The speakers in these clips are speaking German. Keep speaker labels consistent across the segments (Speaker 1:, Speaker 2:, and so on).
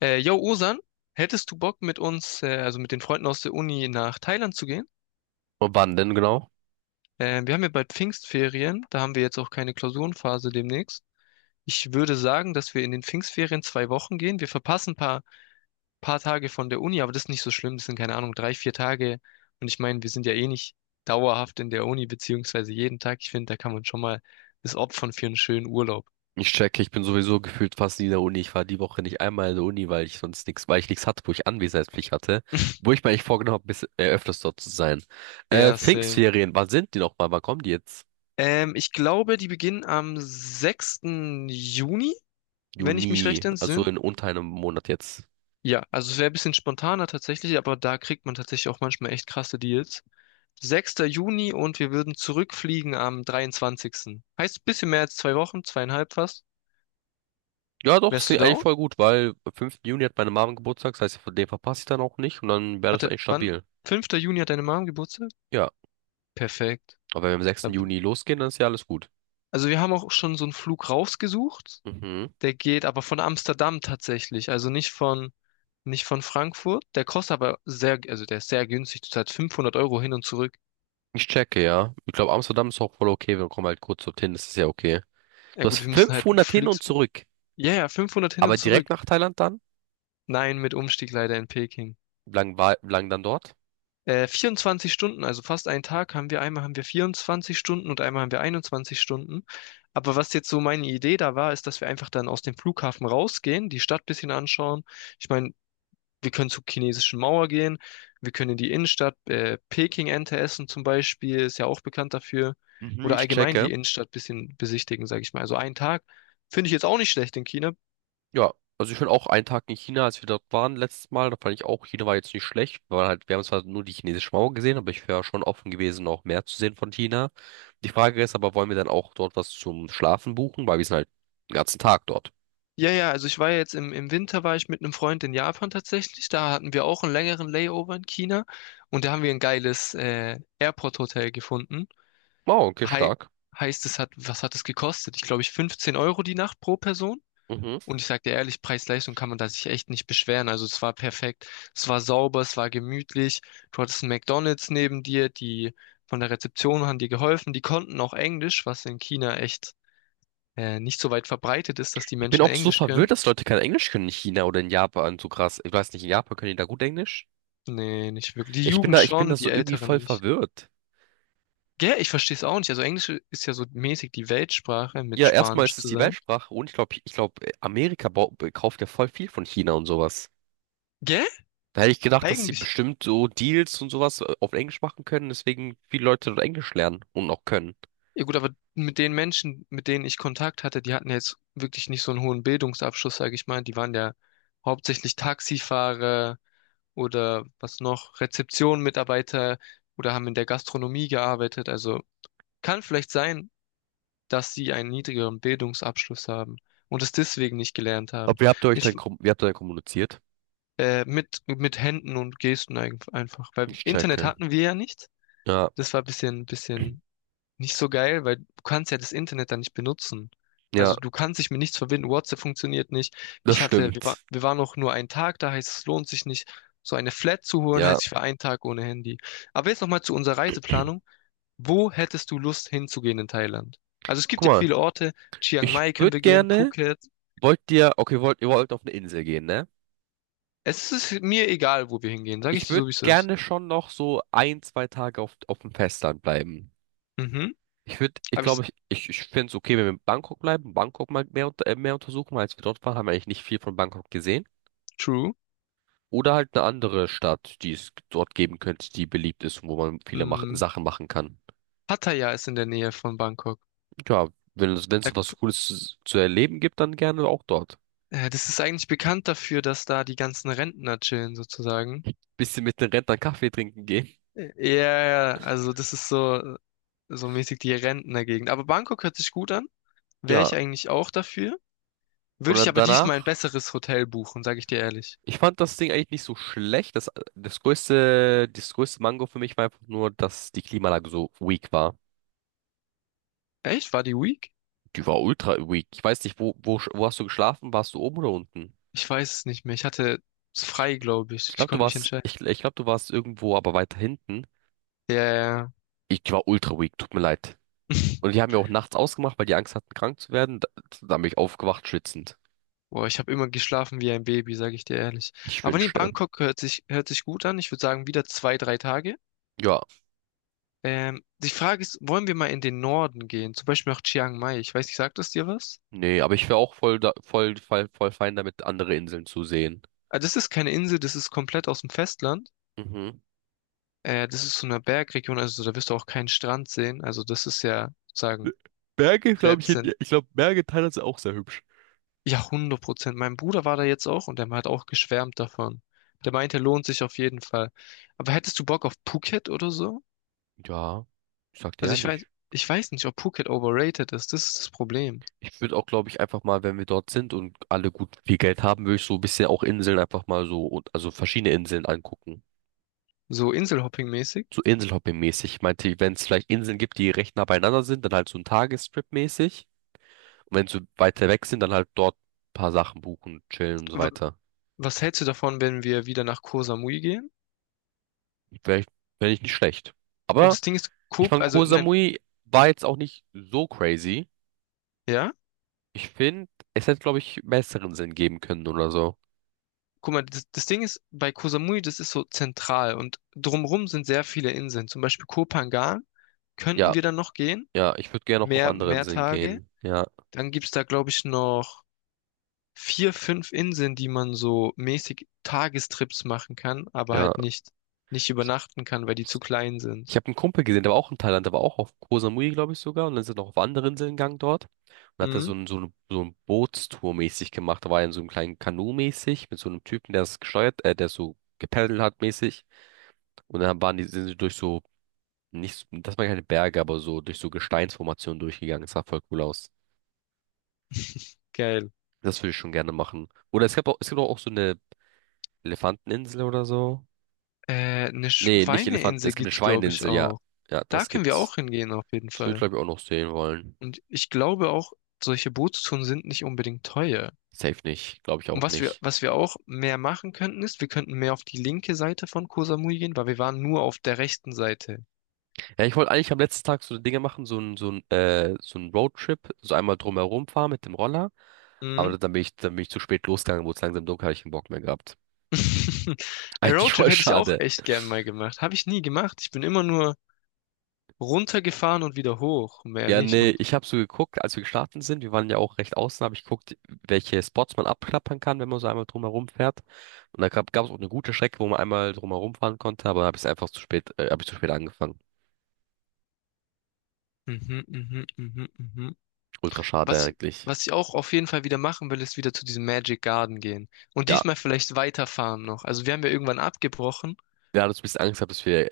Speaker 1: Yo, Osan, hättest du Bock mit uns, also mit den Freunden aus der Uni nach Thailand zu gehen?
Speaker 2: Wann denn genau?
Speaker 1: Wir haben ja bald Pfingstferien, da haben wir jetzt auch keine Klausurenphase demnächst. Ich würde sagen, dass wir in den Pfingstferien 2 Wochen gehen. Wir verpassen ein paar Tage von der Uni, aber das ist nicht so schlimm. Das sind, keine Ahnung, drei, vier Tage. Und ich meine, wir sind ja eh nicht dauerhaft in der Uni, beziehungsweise jeden Tag. Ich finde, da kann man schon mal das opfern für einen schönen Urlaub.
Speaker 2: Ich checke, ich bin sowieso gefühlt fast nie in der Uni. Ich war die Woche nicht einmal in der Uni, weil ich sonst nichts, weil ich nichts hatte, wo ich Anwesenheitspflicht hatte, wo ich mir eigentlich vorgenommen habe, bis, öfters dort zu sein.
Speaker 1: Ja, same.
Speaker 2: Pfingstferien, wann sind die nochmal? Wann kommen die jetzt?
Speaker 1: Ich glaube, die beginnen am 6. Juni. Wenn ich mich recht
Speaker 2: Juni, also
Speaker 1: entsinne,
Speaker 2: in unter einem Monat jetzt.
Speaker 1: ja, also es wäre ein bisschen spontaner tatsächlich, aber da kriegt man tatsächlich auch manchmal echt krasse Deals. 6. Juni und wir würden zurückfliegen am 23. Heißt ein bisschen mehr als 2 Wochen, zweieinhalb fast.
Speaker 2: Ja, doch, es
Speaker 1: Wärst du
Speaker 2: klingt eigentlich
Speaker 1: down?
Speaker 2: voll gut, weil am 5. Juni hat meine Mom Geburtstag, das heißt, von dem verpasse ich dann auch nicht und dann wäre das
Speaker 1: Warte,
Speaker 2: eigentlich
Speaker 1: wann?
Speaker 2: stabil.
Speaker 1: 5. Juni hat deine Mom Geburtstag?
Speaker 2: Ja,
Speaker 1: Perfekt.
Speaker 2: aber wenn wir am sechsten
Speaker 1: Ab-
Speaker 2: Juni losgehen, dann ist ja alles gut.
Speaker 1: Also wir haben auch schon so einen Flug rausgesucht.
Speaker 2: Mhm.
Speaker 1: Der geht aber von Amsterdam tatsächlich, also nicht von Frankfurt. Der kostet aber sehr, also der ist sehr günstig. Du zahlst 500 € hin und zurück.
Speaker 2: Ich checke, ja. Ich glaube, Amsterdam ist auch voll okay, wir kommen halt kurz dorthin, das ist ja okay.
Speaker 1: Ja
Speaker 2: Du hast
Speaker 1: gut, wir müssen halt
Speaker 2: 500 hin und
Speaker 1: fliegen.
Speaker 2: zurück,
Speaker 1: Ja, ja, 500 hin
Speaker 2: aber
Speaker 1: und
Speaker 2: direkt
Speaker 1: zurück.
Speaker 2: nach Thailand dann?
Speaker 1: Nein, mit Umstieg leider in Peking.
Speaker 2: Wie lang, war, wie lang dann dort?
Speaker 1: 24 Stunden, also fast einen Tag haben wir, einmal haben wir 24 Stunden und einmal haben wir 21 Stunden. Aber was jetzt so meine Idee da war, ist, dass wir einfach dann aus dem Flughafen rausgehen, die Stadt ein bisschen anschauen. Ich meine, wir können zur chinesischen Mauer gehen, wir können in die Innenstadt, Peking Ente essen zum Beispiel, ist ja auch bekannt dafür.
Speaker 2: Mhm,
Speaker 1: Oder
Speaker 2: ich
Speaker 1: allgemein die
Speaker 2: checke.
Speaker 1: Innenstadt ein bisschen besichtigen, sage ich mal. Also einen Tag finde ich jetzt auch nicht schlecht in China.
Speaker 2: Ja, also ich bin auch einen Tag in China, als wir dort waren letztes Mal. Da fand ich auch, China war jetzt nicht schlecht. Wir waren halt, wir haben zwar nur die chinesische Mauer gesehen, aber ich wäre schon offen gewesen, noch mehr zu sehen von China. Die Frage ist aber, wollen wir dann auch dort was zum Schlafen buchen? Weil wir sind halt den ganzen Tag dort.
Speaker 1: Ja, ja, also ich war ja jetzt im Winter, war ich mit einem Freund in Japan tatsächlich. Da hatten wir auch einen längeren Layover in China und da haben wir ein geiles Airport-Hotel gefunden.
Speaker 2: Wow, okay,
Speaker 1: Hei
Speaker 2: stark.
Speaker 1: heißt, was hat es gekostet? Ich glaube, ich 15 € die Nacht pro Person.
Speaker 2: Mhm.
Speaker 1: Und ich sag dir ehrlich, Preis-Leistung kann man da sich echt nicht beschweren. Also es war perfekt, es war sauber, es war gemütlich. Du hattest einen McDonald's neben dir, die von der Rezeption haben dir geholfen. Die konnten auch Englisch, was in China echt nicht so weit verbreitet ist, dass die
Speaker 2: Ich bin
Speaker 1: Menschen
Speaker 2: auch so
Speaker 1: Englisch
Speaker 2: verwirrt,
Speaker 1: können.
Speaker 2: dass Leute kein Englisch können in China oder in Japan. So krass. Ich weiß nicht, in Japan können die da gut Englisch?
Speaker 1: Nee, nicht wirklich. Die Jugend
Speaker 2: Ich bin
Speaker 1: schon,
Speaker 2: da
Speaker 1: die
Speaker 2: so irgendwie
Speaker 1: Älteren
Speaker 2: voll
Speaker 1: nicht.
Speaker 2: verwirrt.
Speaker 1: Gell, ich verstehe es auch nicht. Also Englisch ist ja so mäßig die Weltsprache mit
Speaker 2: Ja, erstmal
Speaker 1: Spanisch
Speaker 2: ist es die
Speaker 1: zusammen.
Speaker 2: Weltsprache und ich glaube, Amerika bau- kauft ja voll viel von China und sowas.
Speaker 1: Gell?
Speaker 2: Da hätte ich gedacht, dass sie
Speaker 1: Eigentlich.
Speaker 2: bestimmt so Deals und sowas auf Englisch machen können, deswegen viele Leute dort Englisch lernen und auch können.
Speaker 1: Ja gut, aber mit den Menschen, mit denen ich Kontakt hatte, die hatten ja jetzt wirklich nicht so einen hohen Bildungsabschluss, sage ich mal. Die waren ja hauptsächlich Taxifahrer oder was noch, Rezeption-Mitarbeiter oder haben in der Gastronomie gearbeitet. Also kann vielleicht sein, dass sie einen niedrigeren Bildungsabschluss haben und es deswegen nicht gelernt haben.
Speaker 2: Aber wie habt ihr euch
Speaker 1: Ich
Speaker 2: dann, kom- wie habt ihr dann kommuniziert?
Speaker 1: mit Händen und Gesten einfach. Weil
Speaker 2: Ich
Speaker 1: Internet
Speaker 2: checke.
Speaker 1: hatten wir ja nicht.
Speaker 2: Ja,
Speaker 1: Das war ein bisschen nicht so geil, weil du kannst ja das Internet dann nicht benutzen.
Speaker 2: ja,
Speaker 1: Also du kannst dich mit nichts verbinden, WhatsApp funktioniert nicht.
Speaker 2: das
Speaker 1: Ich hatte, wir, war,
Speaker 2: stimmt.
Speaker 1: wir waren noch nur einen Tag da, heißt es lohnt sich nicht, so eine Flat zu holen,
Speaker 2: Ja.
Speaker 1: heißt ich war einen Tag ohne Handy. Aber jetzt nochmal zu unserer Reiseplanung. Wo hättest du Lust hinzugehen in Thailand? Also es
Speaker 2: Guck
Speaker 1: gibt ja
Speaker 2: mal,
Speaker 1: viele Orte, Chiang
Speaker 2: ich
Speaker 1: Mai können
Speaker 2: würde
Speaker 1: wir gehen,
Speaker 2: gerne,
Speaker 1: Phuket.
Speaker 2: wollt ihr, okay, wollt, ihr wollt auf eine Insel gehen, ne?
Speaker 1: Es ist mir egal, wo wir hingehen, sage ich
Speaker 2: Ich
Speaker 1: dir
Speaker 2: würde
Speaker 1: so, wie es ist.
Speaker 2: gerne schon noch so ein, zwei Tage auf dem Festland bleiben.
Speaker 1: Mhm.
Speaker 2: Ich würde, ich
Speaker 1: Aber ich,
Speaker 2: glaube, ich finde es okay, wenn wir in Bangkok bleiben, Bangkok mal mehr, unter- mehr untersuchen, weil als wir dort waren, haben wir eigentlich nicht viel von Bangkok gesehen.
Speaker 1: True.
Speaker 2: Oder halt eine andere Stadt, die es dort geben könnte, die beliebt ist und wo man viele mach
Speaker 1: Mm,
Speaker 2: Sachen machen kann.
Speaker 1: Pattaya ist in der Nähe von Bangkok.
Speaker 2: Ja, wenn es, wenn
Speaker 1: Da,
Speaker 2: es was Cooles zu erleben gibt, dann gerne auch dort.
Speaker 1: das ist eigentlich bekannt dafür, dass da die ganzen Rentner chillen, sozusagen.
Speaker 2: Bisschen mit den Rentnern Kaffee trinken gehen.
Speaker 1: Ja, ja, also das ist so mäßig die Rentnergegend. Aber Bangkok hört sich gut an. Wäre
Speaker 2: Ja,
Speaker 1: ich eigentlich auch dafür.
Speaker 2: und
Speaker 1: Würde ich
Speaker 2: dann
Speaker 1: aber diesmal ein
Speaker 2: danach,
Speaker 1: besseres Hotel buchen, sage ich dir ehrlich.
Speaker 2: ich fand das Ding eigentlich nicht so schlecht. Das, das größte Mango für mich war einfach nur, dass die Klimaanlage so weak war.
Speaker 1: Echt? War die Week?
Speaker 2: Die war ultra weak. Ich weiß nicht, sch- wo hast du geschlafen? Warst du oben oder unten?
Speaker 1: Ich weiß es nicht mehr. Ich hatte es
Speaker 2: Ich,
Speaker 1: frei, glaube
Speaker 2: ich
Speaker 1: ich. Ich
Speaker 2: glaube, du
Speaker 1: konnte mich
Speaker 2: warst,
Speaker 1: entscheiden.
Speaker 2: ich glaube, du warst irgendwo, aber weiter hinten.
Speaker 1: Ja, ja.
Speaker 2: Ich war ultra weak, tut mir leid. Und die haben ja auch nachts ausgemacht, weil die Angst hatten, krank zu werden. Da, da bin ich aufgewacht, schwitzend.
Speaker 1: Boah, ich habe immer geschlafen wie ein Baby, sage ich dir ehrlich.
Speaker 2: Ich
Speaker 1: Aber nee,
Speaker 2: wünschte.
Speaker 1: Bangkok hört sich gut an. Ich würde sagen, wieder 2, 3 Tage.
Speaker 2: Ja,
Speaker 1: Die Frage ist, wollen wir mal in den Norden gehen? Zum Beispiel nach Chiang Mai. Ich weiß nicht, sagt das dir was?
Speaker 2: nee, aber ich wäre auch voll, da, voll fein damit, andere Inseln zu sehen.
Speaker 1: Ah, das ist keine Insel, das ist komplett aus dem Festland.
Speaker 2: Mhm.
Speaker 1: Das ist so eine Bergregion, also da wirst du auch keinen Strand sehen. Also das ist ja, sagen,
Speaker 2: Berge, glaube
Speaker 1: sehr
Speaker 2: ich, in-
Speaker 1: zent
Speaker 2: ich glaube, Berge in Thailand sind auch sehr hübsch.
Speaker 1: ja, 100%. Mein Bruder war da jetzt auch und der hat auch geschwärmt davon. Der meinte, lohnt sich auf jeden Fall. Aber hättest du Bock auf Phuket oder so?
Speaker 2: Ja, ich sag dir
Speaker 1: Also ich weiß,
Speaker 2: ehrlich.
Speaker 1: ich weiß nicht, ob Phuket overrated ist. Das ist das Problem.
Speaker 2: Ich würde auch, glaube ich, einfach mal, wenn wir dort sind und alle gut viel Geld haben, würde ich so ein bisschen auch Inseln einfach mal so, und also verschiedene Inseln angucken.
Speaker 1: So Inselhopping-mäßig.
Speaker 2: So Inselhopping-mäßig. Ich meinte, wenn es vielleicht Inseln gibt, die recht nah beieinander sind, dann halt so ein Tagestrip-mäßig. Und wenn sie weiter weg sind, dann halt dort ein paar Sachen buchen, chillen und so
Speaker 1: Wa-
Speaker 2: weiter.
Speaker 1: Was hältst du davon, wenn wir wieder nach Koh Samui gehen?
Speaker 2: Wäre ich, wär ich nicht schlecht.
Speaker 1: Und
Speaker 2: Aber
Speaker 1: das Ding ist,
Speaker 2: ich
Speaker 1: Koh,
Speaker 2: fand
Speaker 1: also
Speaker 2: Koh
Speaker 1: nein,
Speaker 2: Samui war jetzt auch nicht so crazy.
Speaker 1: ja,
Speaker 2: Ich finde, es hätte, glaube ich, besseren Sinn geben können oder so.
Speaker 1: guck mal, das Ding ist, bei Koh Samui, das ist so zentral und drumrum sind sehr viele Inseln. Zum Beispiel Koh Phangan könnten
Speaker 2: Ja,
Speaker 1: wir dann noch gehen,
Speaker 2: ja, ich würde gerne auch auf
Speaker 1: mehr,
Speaker 2: andere
Speaker 1: mehr
Speaker 2: Inseln
Speaker 1: Tage.
Speaker 2: gehen. Ja,
Speaker 1: Dann gibt's da, glaube ich, noch vier, fünf Inseln, die man so mäßig Tagestrips machen kann, aber
Speaker 2: ja.
Speaker 1: halt nicht übernachten kann, weil die zu klein sind.
Speaker 2: Ich habe einen Kumpel gesehen, der war auch in Thailand, der war auch auf Koh Samui, glaube ich sogar. Und dann sind noch auf andere Inseln gegangen dort. Und hat da
Speaker 1: Mhm,
Speaker 2: so ein, so ein Bootstour mäßig gemacht. Da war er in so einem kleinen Kanu mäßig mit so einem Typen, der es gesteuert, der so gepaddelt hat mäßig. Und dann waren die, sind sie durch so, nicht, so- das waren keine Berge, aber so durch so Gesteinsformationen durchgegangen. Das sah voll cool aus.
Speaker 1: geil.
Speaker 2: Das würde ich schon gerne machen. Oder es gab auch, es gibt auch so eine Elefanteninsel oder so.
Speaker 1: Eine
Speaker 2: Nee, nicht Elefanten,
Speaker 1: Schweineinsel
Speaker 2: es gibt eine
Speaker 1: gibt's, glaube ich,
Speaker 2: Schweineinsel, ja.
Speaker 1: auch.
Speaker 2: Ja,
Speaker 1: Da
Speaker 2: das
Speaker 1: können wir
Speaker 2: gibt's.
Speaker 1: auch hingehen, auf jeden
Speaker 2: Das würde ich,
Speaker 1: Fall.
Speaker 2: glaube ich, auch noch sehen wollen.
Speaker 1: Und ich glaube auch, solche Bootstouren sind nicht unbedingt teuer.
Speaker 2: Safe nicht, glaube ich
Speaker 1: Und
Speaker 2: auch
Speaker 1: was wir,
Speaker 2: nicht.
Speaker 1: was wir auch mehr machen könnten, ist, wir könnten mehr auf die linke Seite von Koh Samui gehen, weil wir waren nur auf der rechten Seite.
Speaker 2: Ja, ich wollte eigentlich am letzten Tag so Dinge machen, so ein, so ein Roadtrip, so einmal drumherum fahren mit dem Roller,
Speaker 1: Mhm.
Speaker 2: aber dann bin ich zu spät losgegangen, wurde es langsam dunkel, habe ich keinen Bock mehr gehabt.
Speaker 1: Ein
Speaker 2: Eigentlich
Speaker 1: Roadtrip
Speaker 2: voll
Speaker 1: hätte ich auch
Speaker 2: schade.
Speaker 1: echt gern mal gemacht. Habe ich nie gemacht. Ich bin immer nur runtergefahren und wieder hoch. Mehr
Speaker 2: Ja,
Speaker 1: nicht.
Speaker 2: nee,
Speaker 1: Und
Speaker 2: ich habe so geguckt, als wir gestartet sind, wir waren ja auch recht außen, habe ich geguckt, welche Spots man abklappern kann, wenn man so einmal drumherum fährt. Und da gab es auch eine gute Strecke, wo man einmal drumherum fahren konnte, aber habe ich einfach zu spät, habe ich zu spät angefangen.
Speaker 1: mhm, mhm, mhm, mhm.
Speaker 2: Ultra schade
Speaker 1: Was,
Speaker 2: eigentlich.
Speaker 1: was ich auch auf jeden Fall wieder machen will, ist wieder zu diesem Magic Garden gehen. Und
Speaker 2: Ja,
Speaker 1: diesmal vielleicht weiterfahren noch. Also wir haben ja irgendwann abgebrochen.
Speaker 2: wir hatten uns ein bisschen Angst gehabt, dass wir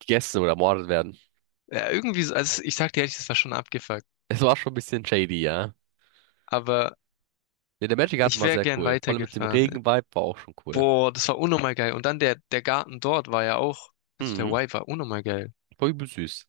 Speaker 2: gegessen oder ermordet werden.
Speaker 1: Ja, irgendwie so, also ich sag dir ehrlich, das war schon abgefuckt.
Speaker 2: Es war schon ein bisschen shady, ja.
Speaker 1: Aber
Speaker 2: Nee, der Magic Garden
Speaker 1: ich
Speaker 2: war
Speaker 1: wäre
Speaker 2: sehr
Speaker 1: gern
Speaker 2: cool. Vor allem mit dem
Speaker 1: weitergefahren.
Speaker 2: Regen-Vibe war auch schon cool.
Speaker 1: Boah, das war unnormal geil. Und dann der Garten dort war ja auch, also der
Speaker 2: Mhm.
Speaker 1: Y war unnormal geil.
Speaker 2: War übel süß.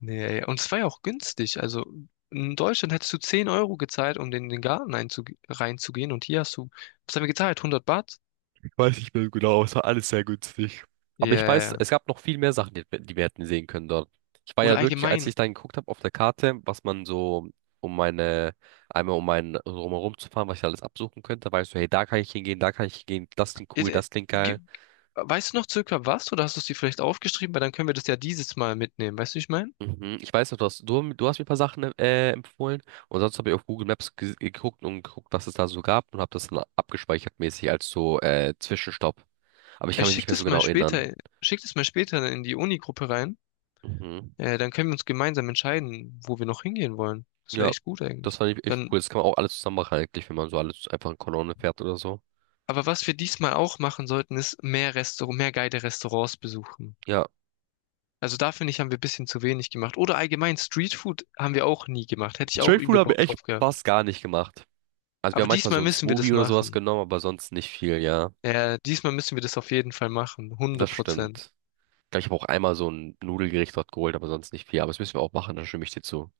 Speaker 1: Nee, ey, und es war ja auch günstig. Also in Deutschland hättest du 10 € gezahlt, um in den Garten einzu reinzugehen. Und hier hast du, was haben wir gezahlt? 100 Baht?
Speaker 2: Ich weiß nicht mehr genau, es war alles sehr günstig. Aber ich weiß,
Speaker 1: Yeah.
Speaker 2: es gab noch viel mehr Sachen, die wir hätten sehen können dort. Ich war
Speaker 1: Oder
Speaker 2: ja wirklich, als
Speaker 1: allgemein.
Speaker 2: ich dann geguckt habe auf der Karte, was man so um meine, einmal um meinen so drumherum zu fahren, was ich alles absuchen könnte, weißt du, hey, da kann ich hingehen, da kann ich hingehen, das klingt cool,
Speaker 1: Äh,
Speaker 2: das klingt geil.
Speaker 1: ge- Weißt du noch circa was? Oder hast du es dir vielleicht aufgeschrieben? Weil dann können wir das ja dieses Mal mitnehmen. Weißt du, wie ich meine?
Speaker 2: Mhm. Ich weiß noch, du hast, du hast mir ein paar Sachen empfohlen und sonst habe ich auf Google Maps ge geguckt und geguckt, was es da so gab und habe das dann abgespeichert mäßig als so Zwischenstopp. Aber ich
Speaker 1: Er
Speaker 2: kann mich nicht
Speaker 1: schickt
Speaker 2: mehr so
Speaker 1: es mal
Speaker 2: genau erinnern.
Speaker 1: später, schickt es mal später in die Uni-Gruppe rein.
Speaker 2: Mhm.
Speaker 1: Dann können wir uns gemeinsam entscheiden, wo wir noch hingehen wollen. Das wäre
Speaker 2: Ja,
Speaker 1: echt gut
Speaker 2: das
Speaker 1: eigentlich.
Speaker 2: fand ich echt
Speaker 1: Dann,
Speaker 2: cool. Das kann man auch alles zusammen machen eigentlich, wenn man so alles einfach in Kolonne fährt oder so.
Speaker 1: aber was wir diesmal auch machen sollten, ist mehr Restaurant, mehr geile Restaurants besuchen.
Speaker 2: Ja,
Speaker 1: Also da finde ich, haben wir ein bisschen zu wenig gemacht. Oder allgemein Streetfood haben wir auch nie gemacht. Hätte ich auch
Speaker 2: Street Food
Speaker 1: übel
Speaker 2: habe ich
Speaker 1: Bock
Speaker 2: echt
Speaker 1: drauf gehabt.
Speaker 2: fast gar nicht gemacht. Also wir haben
Speaker 1: Aber
Speaker 2: manchmal
Speaker 1: diesmal
Speaker 2: so ein
Speaker 1: müssen wir das
Speaker 2: Smoothie oder sowas
Speaker 1: machen.
Speaker 2: genommen, aber sonst nicht viel, ja.
Speaker 1: Ja, diesmal müssen wir das auf jeden Fall machen.
Speaker 2: Das
Speaker 1: Hundert Prozent.
Speaker 2: stimmt. Ich glaube, ich habe auch einmal so ein Nudelgericht dort geholt, aber sonst nicht viel. Aber das müssen wir auch machen, da stimme ich dir zu.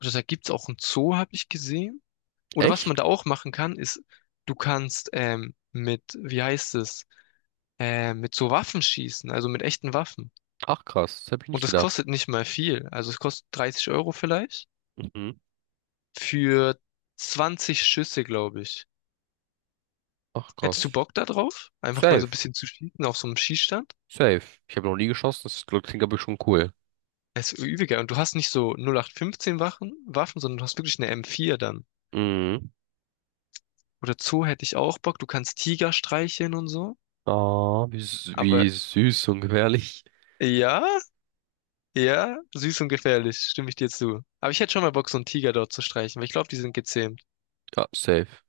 Speaker 1: Und da gibt's auch einen Zoo, habe ich gesehen. Oder was
Speaker 2: Echt?
Speaker 1: man da auch machen kann, ist, du kannst mit, wie heißt es, mit so Waffen schießen, also mit echten Waffen.
Speaker 2: Ach krass, das habe ich
Speaker 1: Und
Speaker 2: nicht
Speaker 1: das
Speaker 2: gedacht.
Speaker 1: kostet nicht mal viel. Also es kostet 30 € vielleicht
Speaker 2: Mhm.
Speaker 1: für 20 Schüsse, glaube ich.
Speaker 2: Ach
Speaker 1: Hättest du
Speaker 2: krass.
Speaker 1: Bock da drauf? Einfach mal so ein
Speaker 2: Safe.
Speaker 1: bisschen zu schießen auf so einem Schießstand?
Speaker 2: Safe. Ich habe noch nie geschossen, das klingt aber schon cool.
Speaker 1: Es ist übiger. Und du hast nicht so 0815 Waffen, sondern du hast wirklich eine M4 dann.
Speaker 2: Mhm.
Speaker 1: Oder Zoo hätte ich auch Bock. Du kannst Tiger streicheln und so.
Speaker 2: Ah, wie, s-
Speaker 1: Aber
Speaker 2: wie süß und gefährlich.
Speaker 1: ja, ja, süß und gefährlich, stimme ich dir zu. Aber ich hätte schon mal Bock, so einen Tiger dort zu streichen, weil ich glaube, die sind gezähmt.
Speaker 2: Ja, safe.